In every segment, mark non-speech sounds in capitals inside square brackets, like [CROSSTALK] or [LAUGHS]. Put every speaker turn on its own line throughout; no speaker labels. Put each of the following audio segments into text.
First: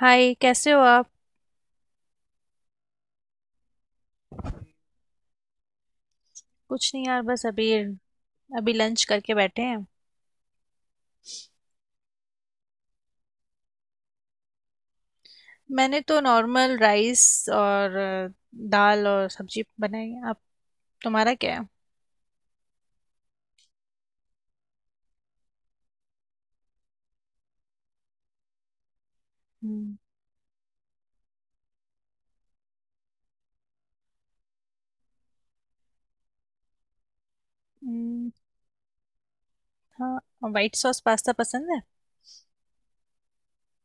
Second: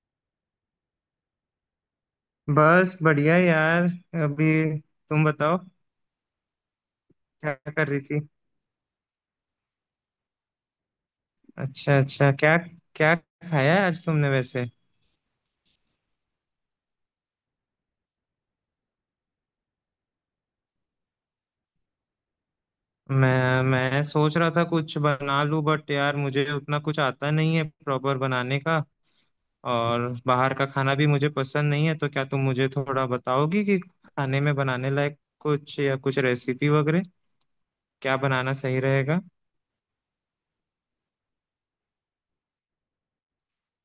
हाय, कैसे हो आप।
बस बढ़िया यार, अभी तुम बताओ
कुछ नहीं यार, बस
क्या
अभी
कर रही थी।
अभी लंच करके बैठे हैं।
अच्छा अच्छा, क्या क्या खाया है आज तुमने वैसे।
मैंने तो नॉर्मल राइस और दाल और सब्जी बनाई है। आप तुम्हारा क्या है।
मैं सोच रहा था कुछ बना लूं बट यार मुझे उतना कुछ आता नहीं है प्रॉपर बनाने का।
हम्म,
और बाहर का खाना भी मुझे पसंद नहीं है तो क्या तुम मुझे थोड़ा बताओगी कि खाने में बनाने लायक कुछ या कुछ रेसिपी वगैरह क्या
हम्म,
बनाना सही रहेगा।
हाँ वाइट सॉस पास्ता पसंद है।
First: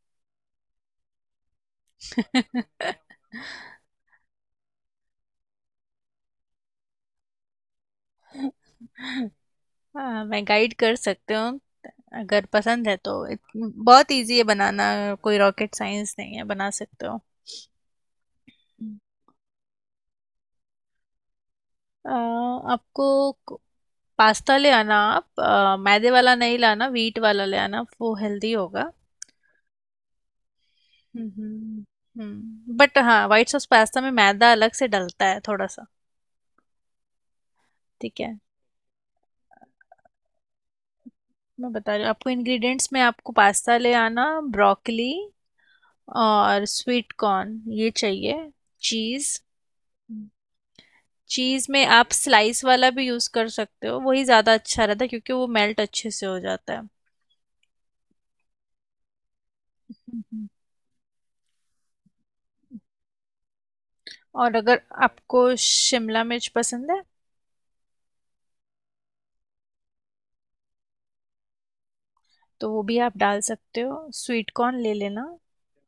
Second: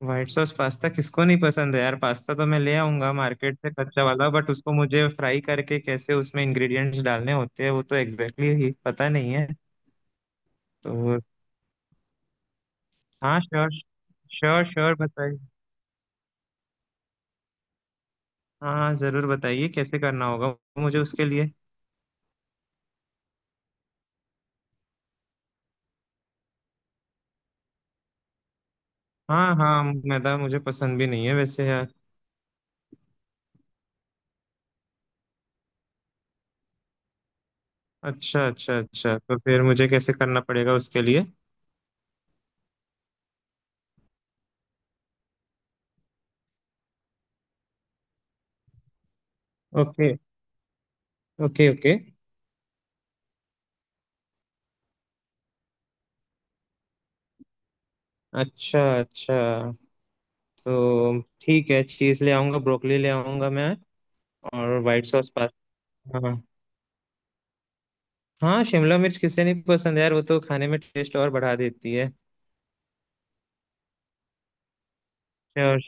व्हाइट सॉस पास्ता किसको नहीं पसंद है यार। पास्ता तो मैं ले आऊंगा मार्केट से
[LAUGHS]
कच्चा वाला बट उसको मुझे फ्राई करके कैसे उसमें इंग्रेडिएंट्स डालने होते हैं वो तो एग्जैक्टली exactly ही पता नहीं है
हाँ, मैं गाइड कर
तो।
सकती हूँ अगर पसंद है तो
हाँ श्योर,
बहुत इजी है
श्योर
बनाना,
श्योर
कोई
बताइए।
रॉकेट साइंस नहीं है, बना सकते हो।
हाँ हाँ जरूर बताइए कैसे करना होगा मुझे उसके लिए।
अ, आपको पास्ता ले आना, आप मैदे वाला नहीं लाना, वीट वाला ले आना, वो हेल्दी होगा।
हाँ हाँ, मैदा मुझे पसंद भी नहीं है वैसे
हम्म
यार।
हम्म, बट हाँ वाइट सॉस पास्ता में मैदा अलग से डलता है थोड़ा सा। ठीक है,
अच्छा अच्छा अच्छा, तो फिर मुझे कैसे करना पड़ेगा उसके लिए।
मैं बता रही हूँ आपको। इंग्रेडिएंट्स में आपको पास्ता ले आना, ब्रोकली और स्वीट कॉर्न ये चाहिए, cheese.
Okay
hmm, cheese
okay.
में
ओके।
आप स्लाइस वाला भी यूज़ कर सकते हो, वही ज़्यादा अच्छा रहता है क्योंकि वो मेल्ट अच्छे से हो जाता है।
अच्छा अच्छा।
हम्म,
तो ठीक है, चीज ले आऊंगा, ब्रोकली ले आऊंगा मैं।
और
और
अगर
व्हाइट सॉस।
आपको शिमला
हाँ।
मिर्च पसंद है
हाँ शिमला मिर्च किसे नहीं पसंद यार, वो तो खाने में टेस्ट और बढ़ा देती है।
तो वो भी आप डाल सकते हो, स्वीट कॉर्न ले लेना।
श्योर।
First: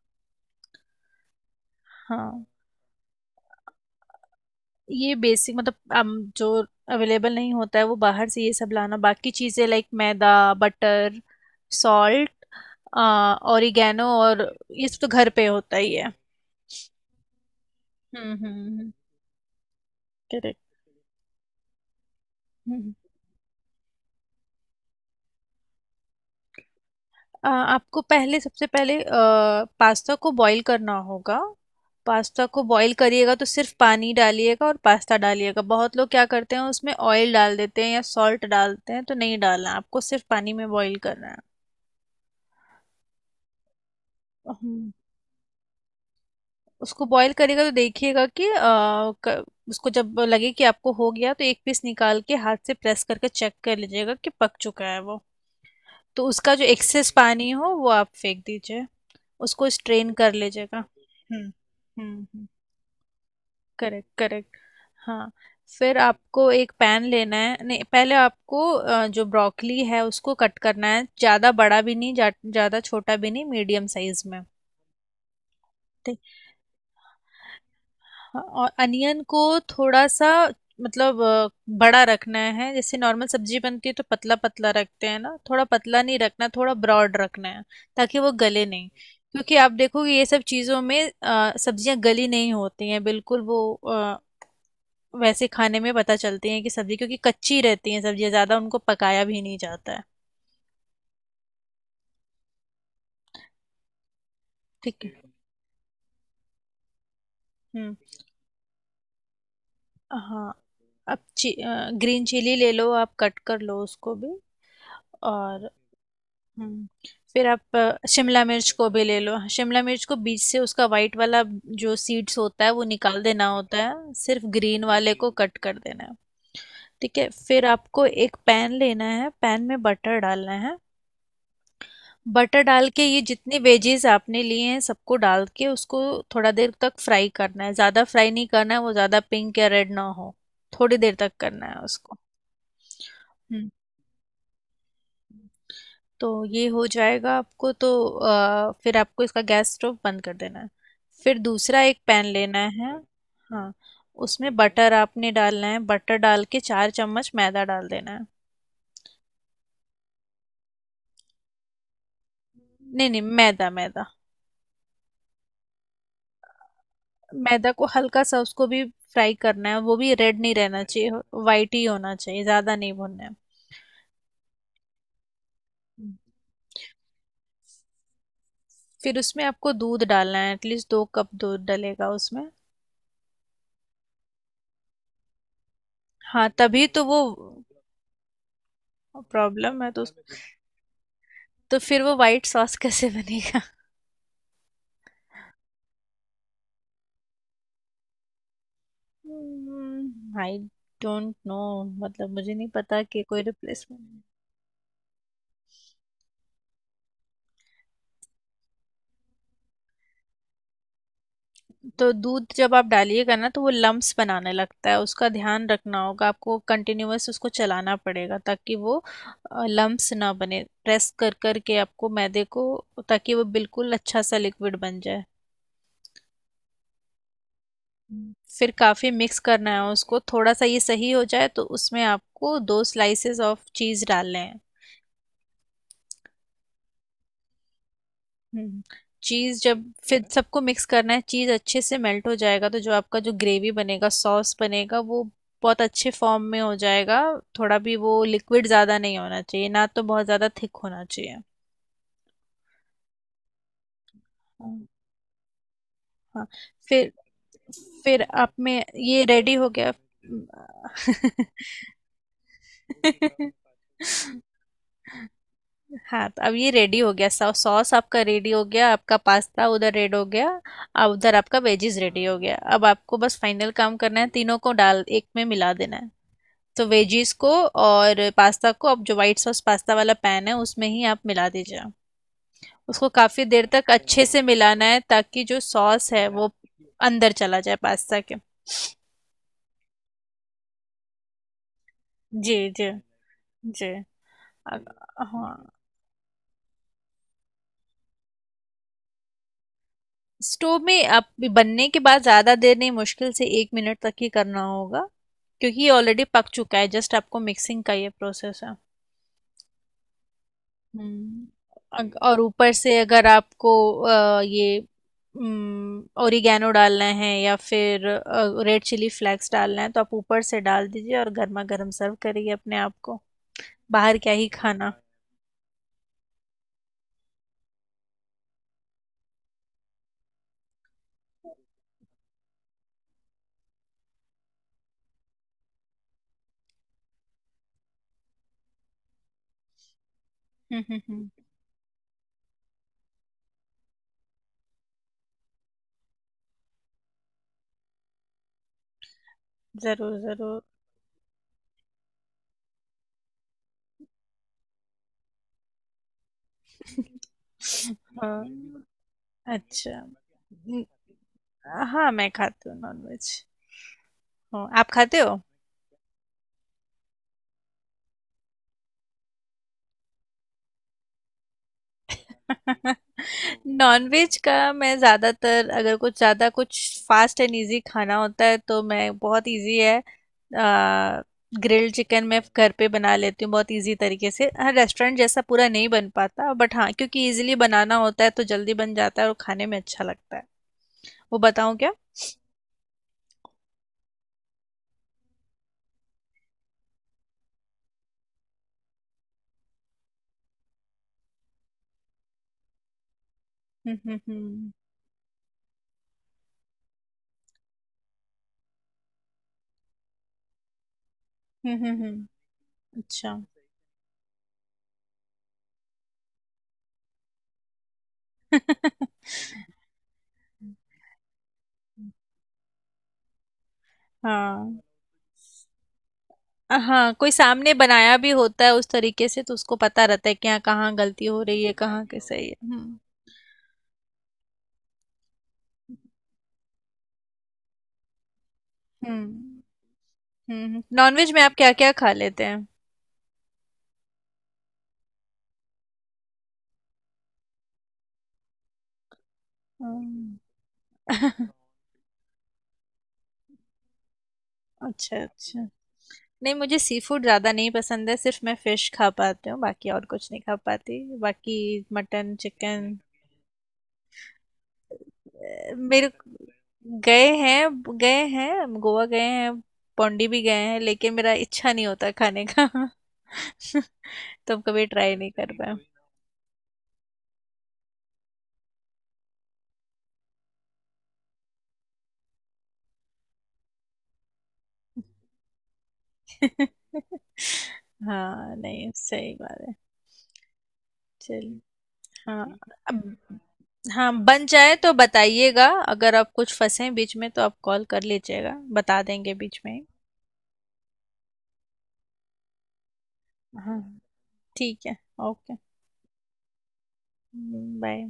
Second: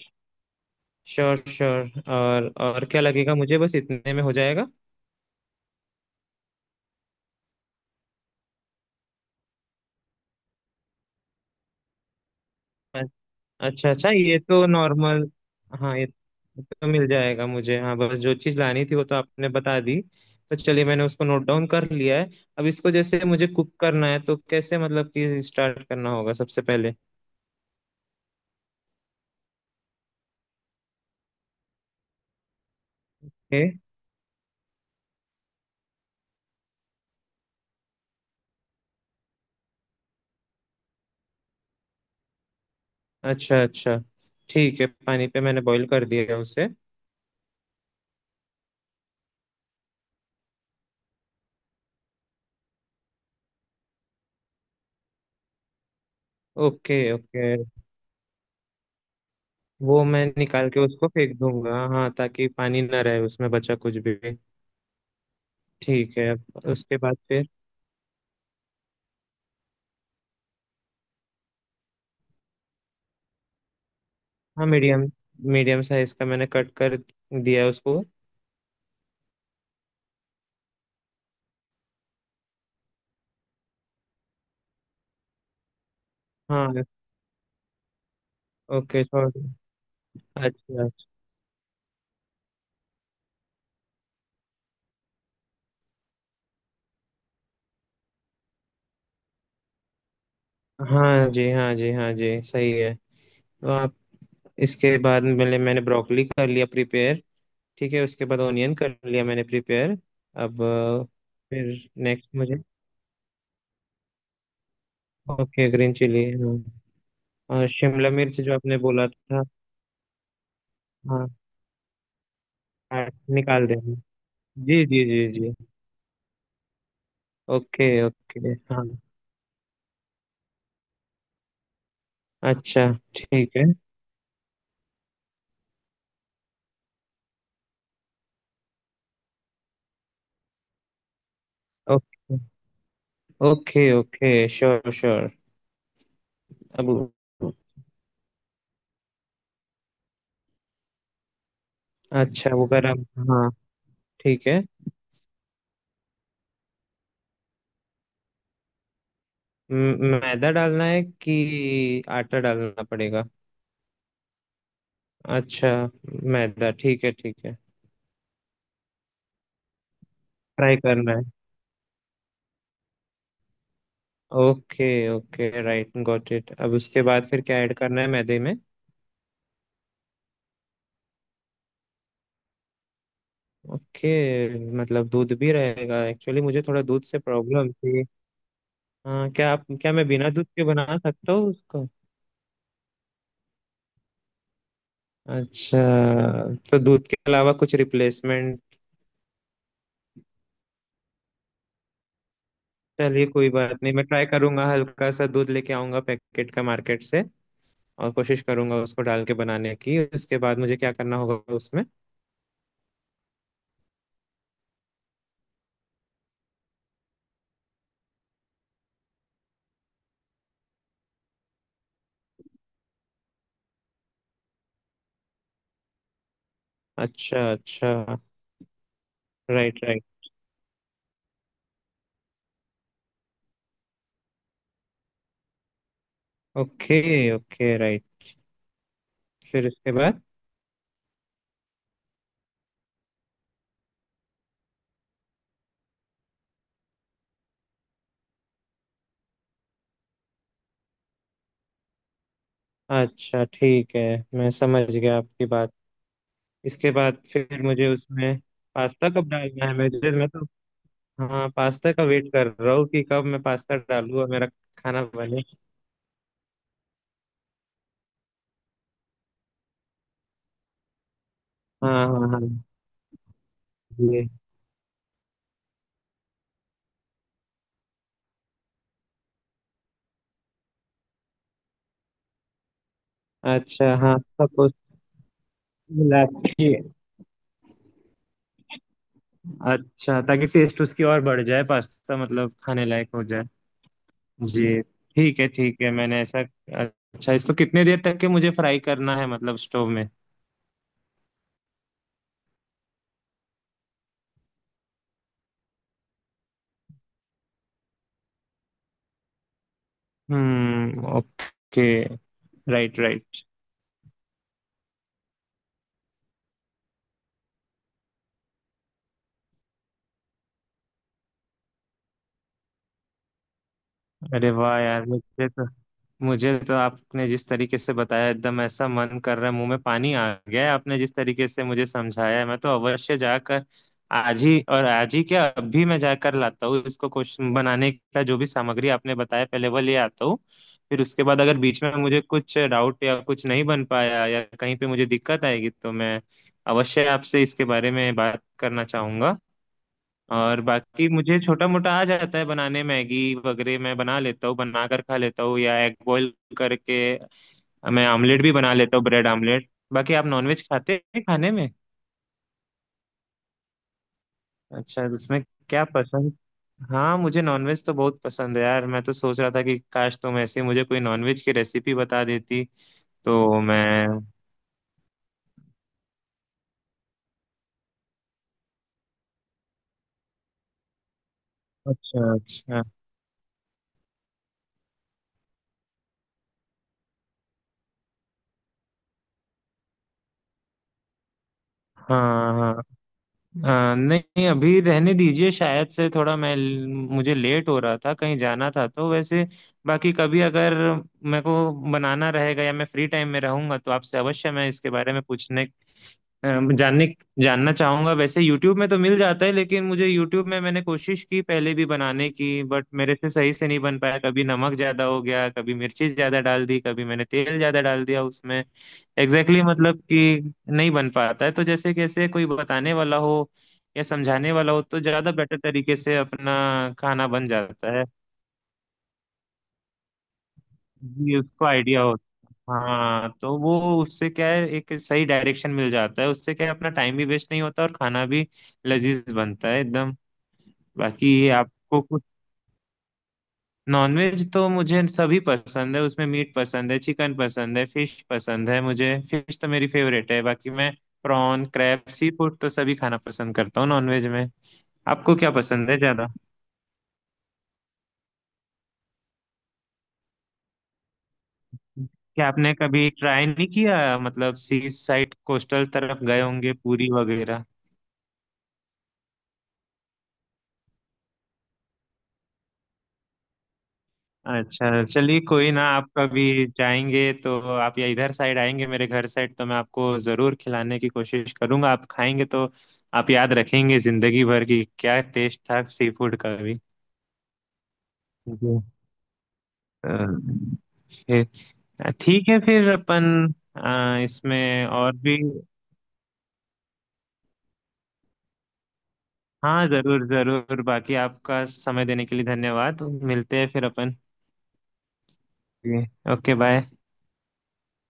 श्योर श्योर,
हाँ,
और क्या लगेगा मुझे, बस इतने में हो जाएगा।
ये बेसिक मतलब हम जो अवेलेबल नहीं होता है वो बाहर से ये सब लाना, बाकी चीज़ें लाइक मैदा, बटर, सॉल्ट,
अ- अच्छा
ऑरिगेनो
अच्छा, ये
और
तो
ये सब तो घर
नॉर्मल।
पे होता ही
हाँ ये
है।
ये तो मिल जाएगा मुझे। हाँ बस
हम्म
जो
हम्म
चीज़ लानी
हम्म।
थी वो तो आपने बता दी। तो चलिए मैंने उसको नोट डाउन कर लिया है। अब इसको
करेक्ट।
जैसे मुझे कुक करना है तो कैसे मतलब कि स्टार्ट करना होगा सबसे पहले।
आपको पहले सबसे पहले पास्ता को बॉईल करना होगा। पास्ता को बॉईल करिएगा तो सिर्फ
ए?
पानी डालिएगा और पास्ता डालिएगा। बहुत लोग क्या करते हैं उसमें ऑयल डाल देते हैं या सॉल्ट डालते हैं तो नहीं डालना है, आपको सिर्फ पानी में बॉईल करना है।
अच्छा अच्छा। ठीक है,
हम्म,
पानी पे मैंने बॉईल कर दिया है उसे।
उसको बॉईल करिएगा तो देखिएगा कि उसको जब लगे कि आपको हो गया तो एक पीस निकाल के हाथ से प्रेस करके चेक कर लीजिएगा कि पक चुका है वो। तो उसका जो एक्सेस
ओके ओके।
पानी हो वो आप फेंक दीजिए, उसको
वो
स्ट्रेन
मैं
कर
निकाल
लीजिएगा।
के उसको फेंक दूंगा हाँ,
हम्म हम्म।
ताकि पानी ना रहे उसमें बचा कुछ
करेक्ट
भी।
करेक्ट। हाँ, फिर
ठीक है,
आपको
अब
एक
उसके
पैन
बाद
लेना
फिर।
है। नहीं, पहले आपको जो ब्रोकली है उसको कट करना है, ज़्यादा बड़ा भी नहीं, ज़्यादा छोटा भी नहीं, मीडियम साइज में।
हाँ मीडियम, मीडियम साइज
ठीक।
का मैंने कट कर दिया उसको।
हाँ, और अनियन को थोड़ा सा, मतलब बड़ा रखना है। जैसे नॉर्मल सब्जी बनती है तो पतला पतला रखते हैं ना, थोड़ा पतला नहीं रखना,
हाँ।
थोड़ा ब्रॉड रखना है ताकि वो गले नहीं,
ओके सॉरी।
क्योंकि आप देखोगे ये सब चीज़ों
अच्छा अच्छा।
में सब्जियां गली नहीं होती हैं बिल्कुल। वो वैसे खाने में पता चलती हैं कि सब्जी, क्योंकि कच्ची रहती हैं सब्जियां, ज़्यादा उनको पकाया भी नहीं जाता है।
हाँ जी, हाँ जी, हाँ जी, सही है। तो आप, इसके
ठीक
बाद
है।
मैंने मैंने ब्रोकली कर लिया प्रिपेयर। ठीक
हम्म।
है, उसके बाद ऑनियन कर लिया मैंने प्रिपेयर।
हाँ,
अब
अब
फिर
ग्रीन
नेक्स्ट
चिली
मुझे।
ले लो, आप कट कर लो उसको भी। और
ओके ग्रीन चिली हाँ।
हम्म, फिर
और
आप
शिमला मिर्च
शिमला
जो
मिर्च
आपने
को भी
बोला
ले लो।
था।
हाँ, शिमला मिर्च को बीच से उसका वाइट
हाँ।
वाला जो सीड्स होता है वो
हाँ,
निकाल देना
निकाल
होता
देना,
है, सिर्फ ग्रीन
जी जी
वाले
जी
को
जी।
कट कर देना है। ठीक है, फिर
ओके
आपको एक
ओके।
पैन
हाँ।
लेना है, पैन में बटर डालना है। बटर
अच्छा।
डाल के ये
ठीक
जितने
है।
वेजीज आपने लिए हैं सबको डाल के उसको थोड़ा देर तक फ्राई करना है, ज़्यादा फ्राई नहीं करना है, वो ज़्यादा पिंक या रेड ना हो, थोड़ी देर तक करना है उसको।
Okay
hmm,
okay. Okay sure, sure.
तो ये हो
अबू।
जाएगा आपको, तो फिर आपको इसका गैस स्टोव बंद कर देना है। फिर दूसरा एक पैन
अच्छा
लेना
वो
है।
गरम। हाँ।
हाँ,
ठीक
उसमें
है।
बटर आपने डालना है, बटर डाल के चार चम्मच मैदा डाल देना है।
मैदा डालना है कि आटा डालना
नहीं नहीं,
पड़ेगा।
मैदा मैदा।
अच्छा, मैदा, ठीक है ठीक है।
मैदा को हल्का सा उसको भी फ्राई करना है, वो भी रेड नहीं
फ्राई
रहना चाहिए,
करना है।
वाइट ही होना चाहिए, ज़्यादा नहीं भुनना है।
Okay, okay right,
hmm.
Got it. अब उसके बाद फिर क्या ऐड करना है मैदे में।
फिर उसमें आपको दूध डालना है, एटलीस्ट दो कप दूध डलेगा उसमें।
ओके। मतलब दूध भी रहेगा, एक्चुअली
हाँ
मुझे थोड़ा
तभी तो
दूध
वो,
से प्रॉब्लम थी। हाँ क्या आप,
प्रॉब्लम है
क्या
तो
मैं बिना दूध के बना सकता हूँ
तो
उसको।
फिर वो वाइट सॉस [LAUGHS] कैसे बनेगा।
अच्छा, तो दूध के अलावा कुछ रिप्लेसमेंट।
आई डोंट नो, मतलब मुझे नहीं पता कि
चलिए
कोई
कोई बात नहीं, मैं
रिप्लेसमेंट।
ट्राई करूंगा, हल्का सा दूध लेके आऊंगा पैकेट का मार्केट से। और कोशिश करूंगा उसको डाल के बनाने की। उसके बाद मुझे क्या करना होगा उसमें।
तो दूध जब आप डालिएगा ना तो वो लम्प्स बनाने लगता है, उसका ध्यान रखना होगा आपको, कंटिन्यूअस उसको चलाना पड़ेगा ताकि वो लम्प्स ना बने, प्रेस कर कर के आपको मैदे को, ताकि वो बिल्कुल अच्छा सा लिक्विड बन जाए।
अच्छा अच्छा।
फिर काफ़ी मिक्स करना
राइट
है
राइट।
उसको, थोड़ा सा ये सही हो जाए तो उसमें आपको दो स्लाइसेस ऑफ चीज़ डालने हैं।
Okay okay right.
Hmm, cheese
फिर
जब,
इसके बाद।
फिर सबको मिक्स करना है। चीज अच्छे से मेल्ट हो जाएगा तो जो आपका जो ग्रेवी बनेगा, सॉस बनेगा वो बहुत अच्छे फॉर्म में हो जाएगा। थोड़ा भी वो लिक्विड ज्यादा नहीं होना चाहिए ना तो बहुत ज्यादा थिक होना चाहिए।
अच्छा ठीक है, मैं
हाँ
समझ गया आपकी बात।
हाँ।
इसके
फिर
बाद फिर मुझे
फिर
उसमें
आप में
पास्ता
ये
कब
रेडी
डालना
हो
है। मैं
गया।
मैं तो, हाँ पास्ता का वेट कर रहा हूँ कि कब मैं पास्ता डालूँ और मेरा
[LAUGHS]
खाना बने।
हाँ, तो अब ये रेडी हो गया, सॉ सॉस आपका रेडी हो गया, आपका पास्ता उधर रेड हो गया और उधर आपका
हाँ
वेजीज
हाँ
रेडी
हाँ
हो
हाँ,
गया। अब आपको बस फाइनल काम करना है,
ये।
तीनों को डाल एक में मिला देना है। तो वेजीज को और पास्ता को अब जो वाइट सॉस पास्ता वाला पैन है उसमें ही आप मिला दीजिए। उसको काफ़ी देर तक
अच्छा हाँ,
अच्छे से
सब कुछ
मिलाना है ताकि जो सॉस
मिला
है वो
के।
अंदर चला जाए पास्ता के।
अच्छा, ताकि टेस्ट उसकी और बढ़ जाए, पास्ता
जी
मतलब खाने
जी
लायक हो जाए।
जी। अ-
जी। ठीक है
हाँ,
ठीक है, मैंने ऐसा। अच्छा, इसको कितने देर तक के मुझे फ्राई करना है मतलब स्टोव में।
स्टोव में आप बनने के बाद ज़्यादा देर नहीं, मुश्किल से एक मिनट तक ही करना होगा क्योंकि ये ऑलरेडी पक चुका है, जस्ट आपको मिक्सिंग का ये प्रोसेस है। हम्म।
ओके।
और ऊपर से
राइट
अगर
राइट।
आपको ये ओरिगेनो डालना है या फिर रेड चिली फ्लेक्स डालना है तो आप ऊपर से डाल दीजिए और गर्मा गर्म सर्व करिए अपने आप को, बाहर क्या ही
अरे वाह
खाना।
यार, मुझे तो आपने जिस तरीके से बताया, एकदम ऐसा मन कर रहा है, मुंह में पानी आ गया है। आपने जिस तरीके से मुझे समझाया है, मैं तो अवश्य जाकर आज ही, और आज ही क्या, अभी मैं जाकर लाता हूँ इसको क्वेश्चन बनाने का जो भी सामग्री आपने बताया पहले वो ले आता हूँ।
हम्म हम्म
फिर उसके
हम्म,
बाद अगर बीच में मुझे कुछ डाउट या कुछ नहीं बन पाया या कहीं पे मुझे दिक्कत आएगी तो मैं अवश्य आपसे इसके बारे में बात करना चाहूंगा।
जरूर जरूर।
और बाकी मुझे छोटा मोटा आ जाता है बनाने, मैगी वगैरह मैं बना लेता हूँ, बना कर खा लेता हूँ, या एग बॉईल करके मैं आमलेट
हाँ
भी बना लेता हूँ, ब्रेड आमलेट।
अच्छा।
बाकी आप नॉनवेज खाते हैं खाने में।
हाँ मैं खाती हूँ नॉनवेज। हाँ, आप
अच्छा,
खाते हो।
उसमें क्या पसंद। हाँ मुझे नॉनवेज तो बहुत पसंद है यार, मैं तो सोच रहा था कि काश तुम ऐसे ही मुझे कोई नॉनवेज की रेसिपी बता देती
[LAUGHS]
तो मैं।
नॉनवेज का मैं ज़्यादातर अगर कुछ ज़्यादा कुछ फास्ट एंड इजी खाना होता है तो मैं, बहुत इजी है, ग्रिल्ड चिकन
अच्छा
मैं घर
अच्छा।
पे बना लेती हूँ, बहुत इजी तरीके से। हाँ रेस्टोरेंट जैसा पूरा नहीं बन पाता बट हाँ, क्योंकि इजीली बनाना होता है तो जल्दी बन जाता है और खाने में अच्छा लगता है। वो बताऊँ क्या।
हाँ। हाँ। नहीं अभी रहने दीजिए, शायद से थोड़ा मैं, मुझे लेट हो रहा था, कहीं जाना था तो वैसे। बाकी कभी अगर मेरे को बनाना रहेगा या मैं फ्री टाइम में रहूंगा तो
हम्म
आपसे
हम्म
अवश्य मैं
हम्म
इसके बारे में पूछने, जानने, जानना चाहूंगा। वैसे YouTube में तो मिल जाता है लेकिन मुझे YouTube में मैंने कोशिश की पहले
हम्म
भी
हम्म हम्म,
बनाने की बट मेरे से
अच्छा।
सही से नहीं बन पाया, कभी नमक ज्यादा हो गया, कभी मिर्ची ज्यादा डाल दी, कभी मैंने तेल ज्यादा डाल दिया उसमें,
[LAUGHS]
एग्जैक्टली exactly मतलब कि नहीं बन पाता है। तो जैसे कैसे कोई बताने वाला हो या समझाने वाला
हाँ
हो तो ज्यादा बेटर तरीके से अपना
हाँ,
खाना
कोई
बन
सामने
जाता है,
बनाया भी होता है उस तरीके से तो उसको पता रहता है कि हाँ कहाँ गलती
जी
हो रही
उसको
है,
आइडिया
कहाँ के
होता।
सही है।
हाँ तो वो, उससे क्या है एक सही डायरेक्शन मिल जाता है, उससे क्या है अपना टाइम भी वेस्ट नहीं होता और खाना भी लजीज बनता है
हम्म
एकदम।
हम्म, नॉनवेज में
बाकी
आप क्या क्या
आपको
खा
कुछ,
लेते हैं।
नॉनवेज तो मुझे सभी पसंद है, उसमें मीट पसंद है, चिकन पसंद है, फिश पसंद है, मुझे फिश तो मेरी फेवरेट
हम्म,
है। बाकी मैं
[LAUGHS]
प्रॉन, क्रैब, सी फूड तो सभी खाना पसंद करता हूँ नॉनवेज में।
अच्छा
आपको क्या
अच्छा,
पसंद है ज्यादा।
नहीं मुझे सी फूड ज़्यादा नहीं पसंद है, सिर्फ मैं फिश खा पाती हूँ, बाकी और कुछ नहीं खा पाती, बाकी मटन
क्या आपने
चिकन।
कभी ट्राई नहीं किया, मतलब सी साइड, कोस्टल
मेरे
तरफ गए होंगे, पूरी
गए
वगैरह।
हैं, गए हैं, हम गोवा गए हैं, पौंडी भी गए हैं, लेकिन मेरा इच्छा नहीं होता खाने का। [LAUGHS] तो हम कभी
अच्छा,
ट्राई नहीं
चलिए
कर
कोई
पाए।
ना, आप कभी जाएंगे तो आप, या इधर साइड आएंगे मेरे घर साइड, तो मैं आपको जरूर खिलाने की कोशिश करूंगा, आप खाएंगे तो आप याद रखेंगे जिंदगी भर की क्या टेस्ट था सी फूड का
[LAUGHS]
भी।
हाँ
जी।
नहीं, सही बात है।
अ,
चलिए।
फिर
हाँ
ठीक है फिर
अब,
अपन,
हाँ बन जाए
इसमें
तो
और भी।
बताइएगा, अगर आप कुछ फंसे बीच में तो आप कॉल कर लीजिएगा, बता देंगे बीच में ही।
हाँ जरूर जरूर, बाकी आपका समय देने के लिए धन्यवाद, मिलते हैं
हाँ
फिर अपन।
ठीक है, ओके,
जी। Okay bye.
बाय।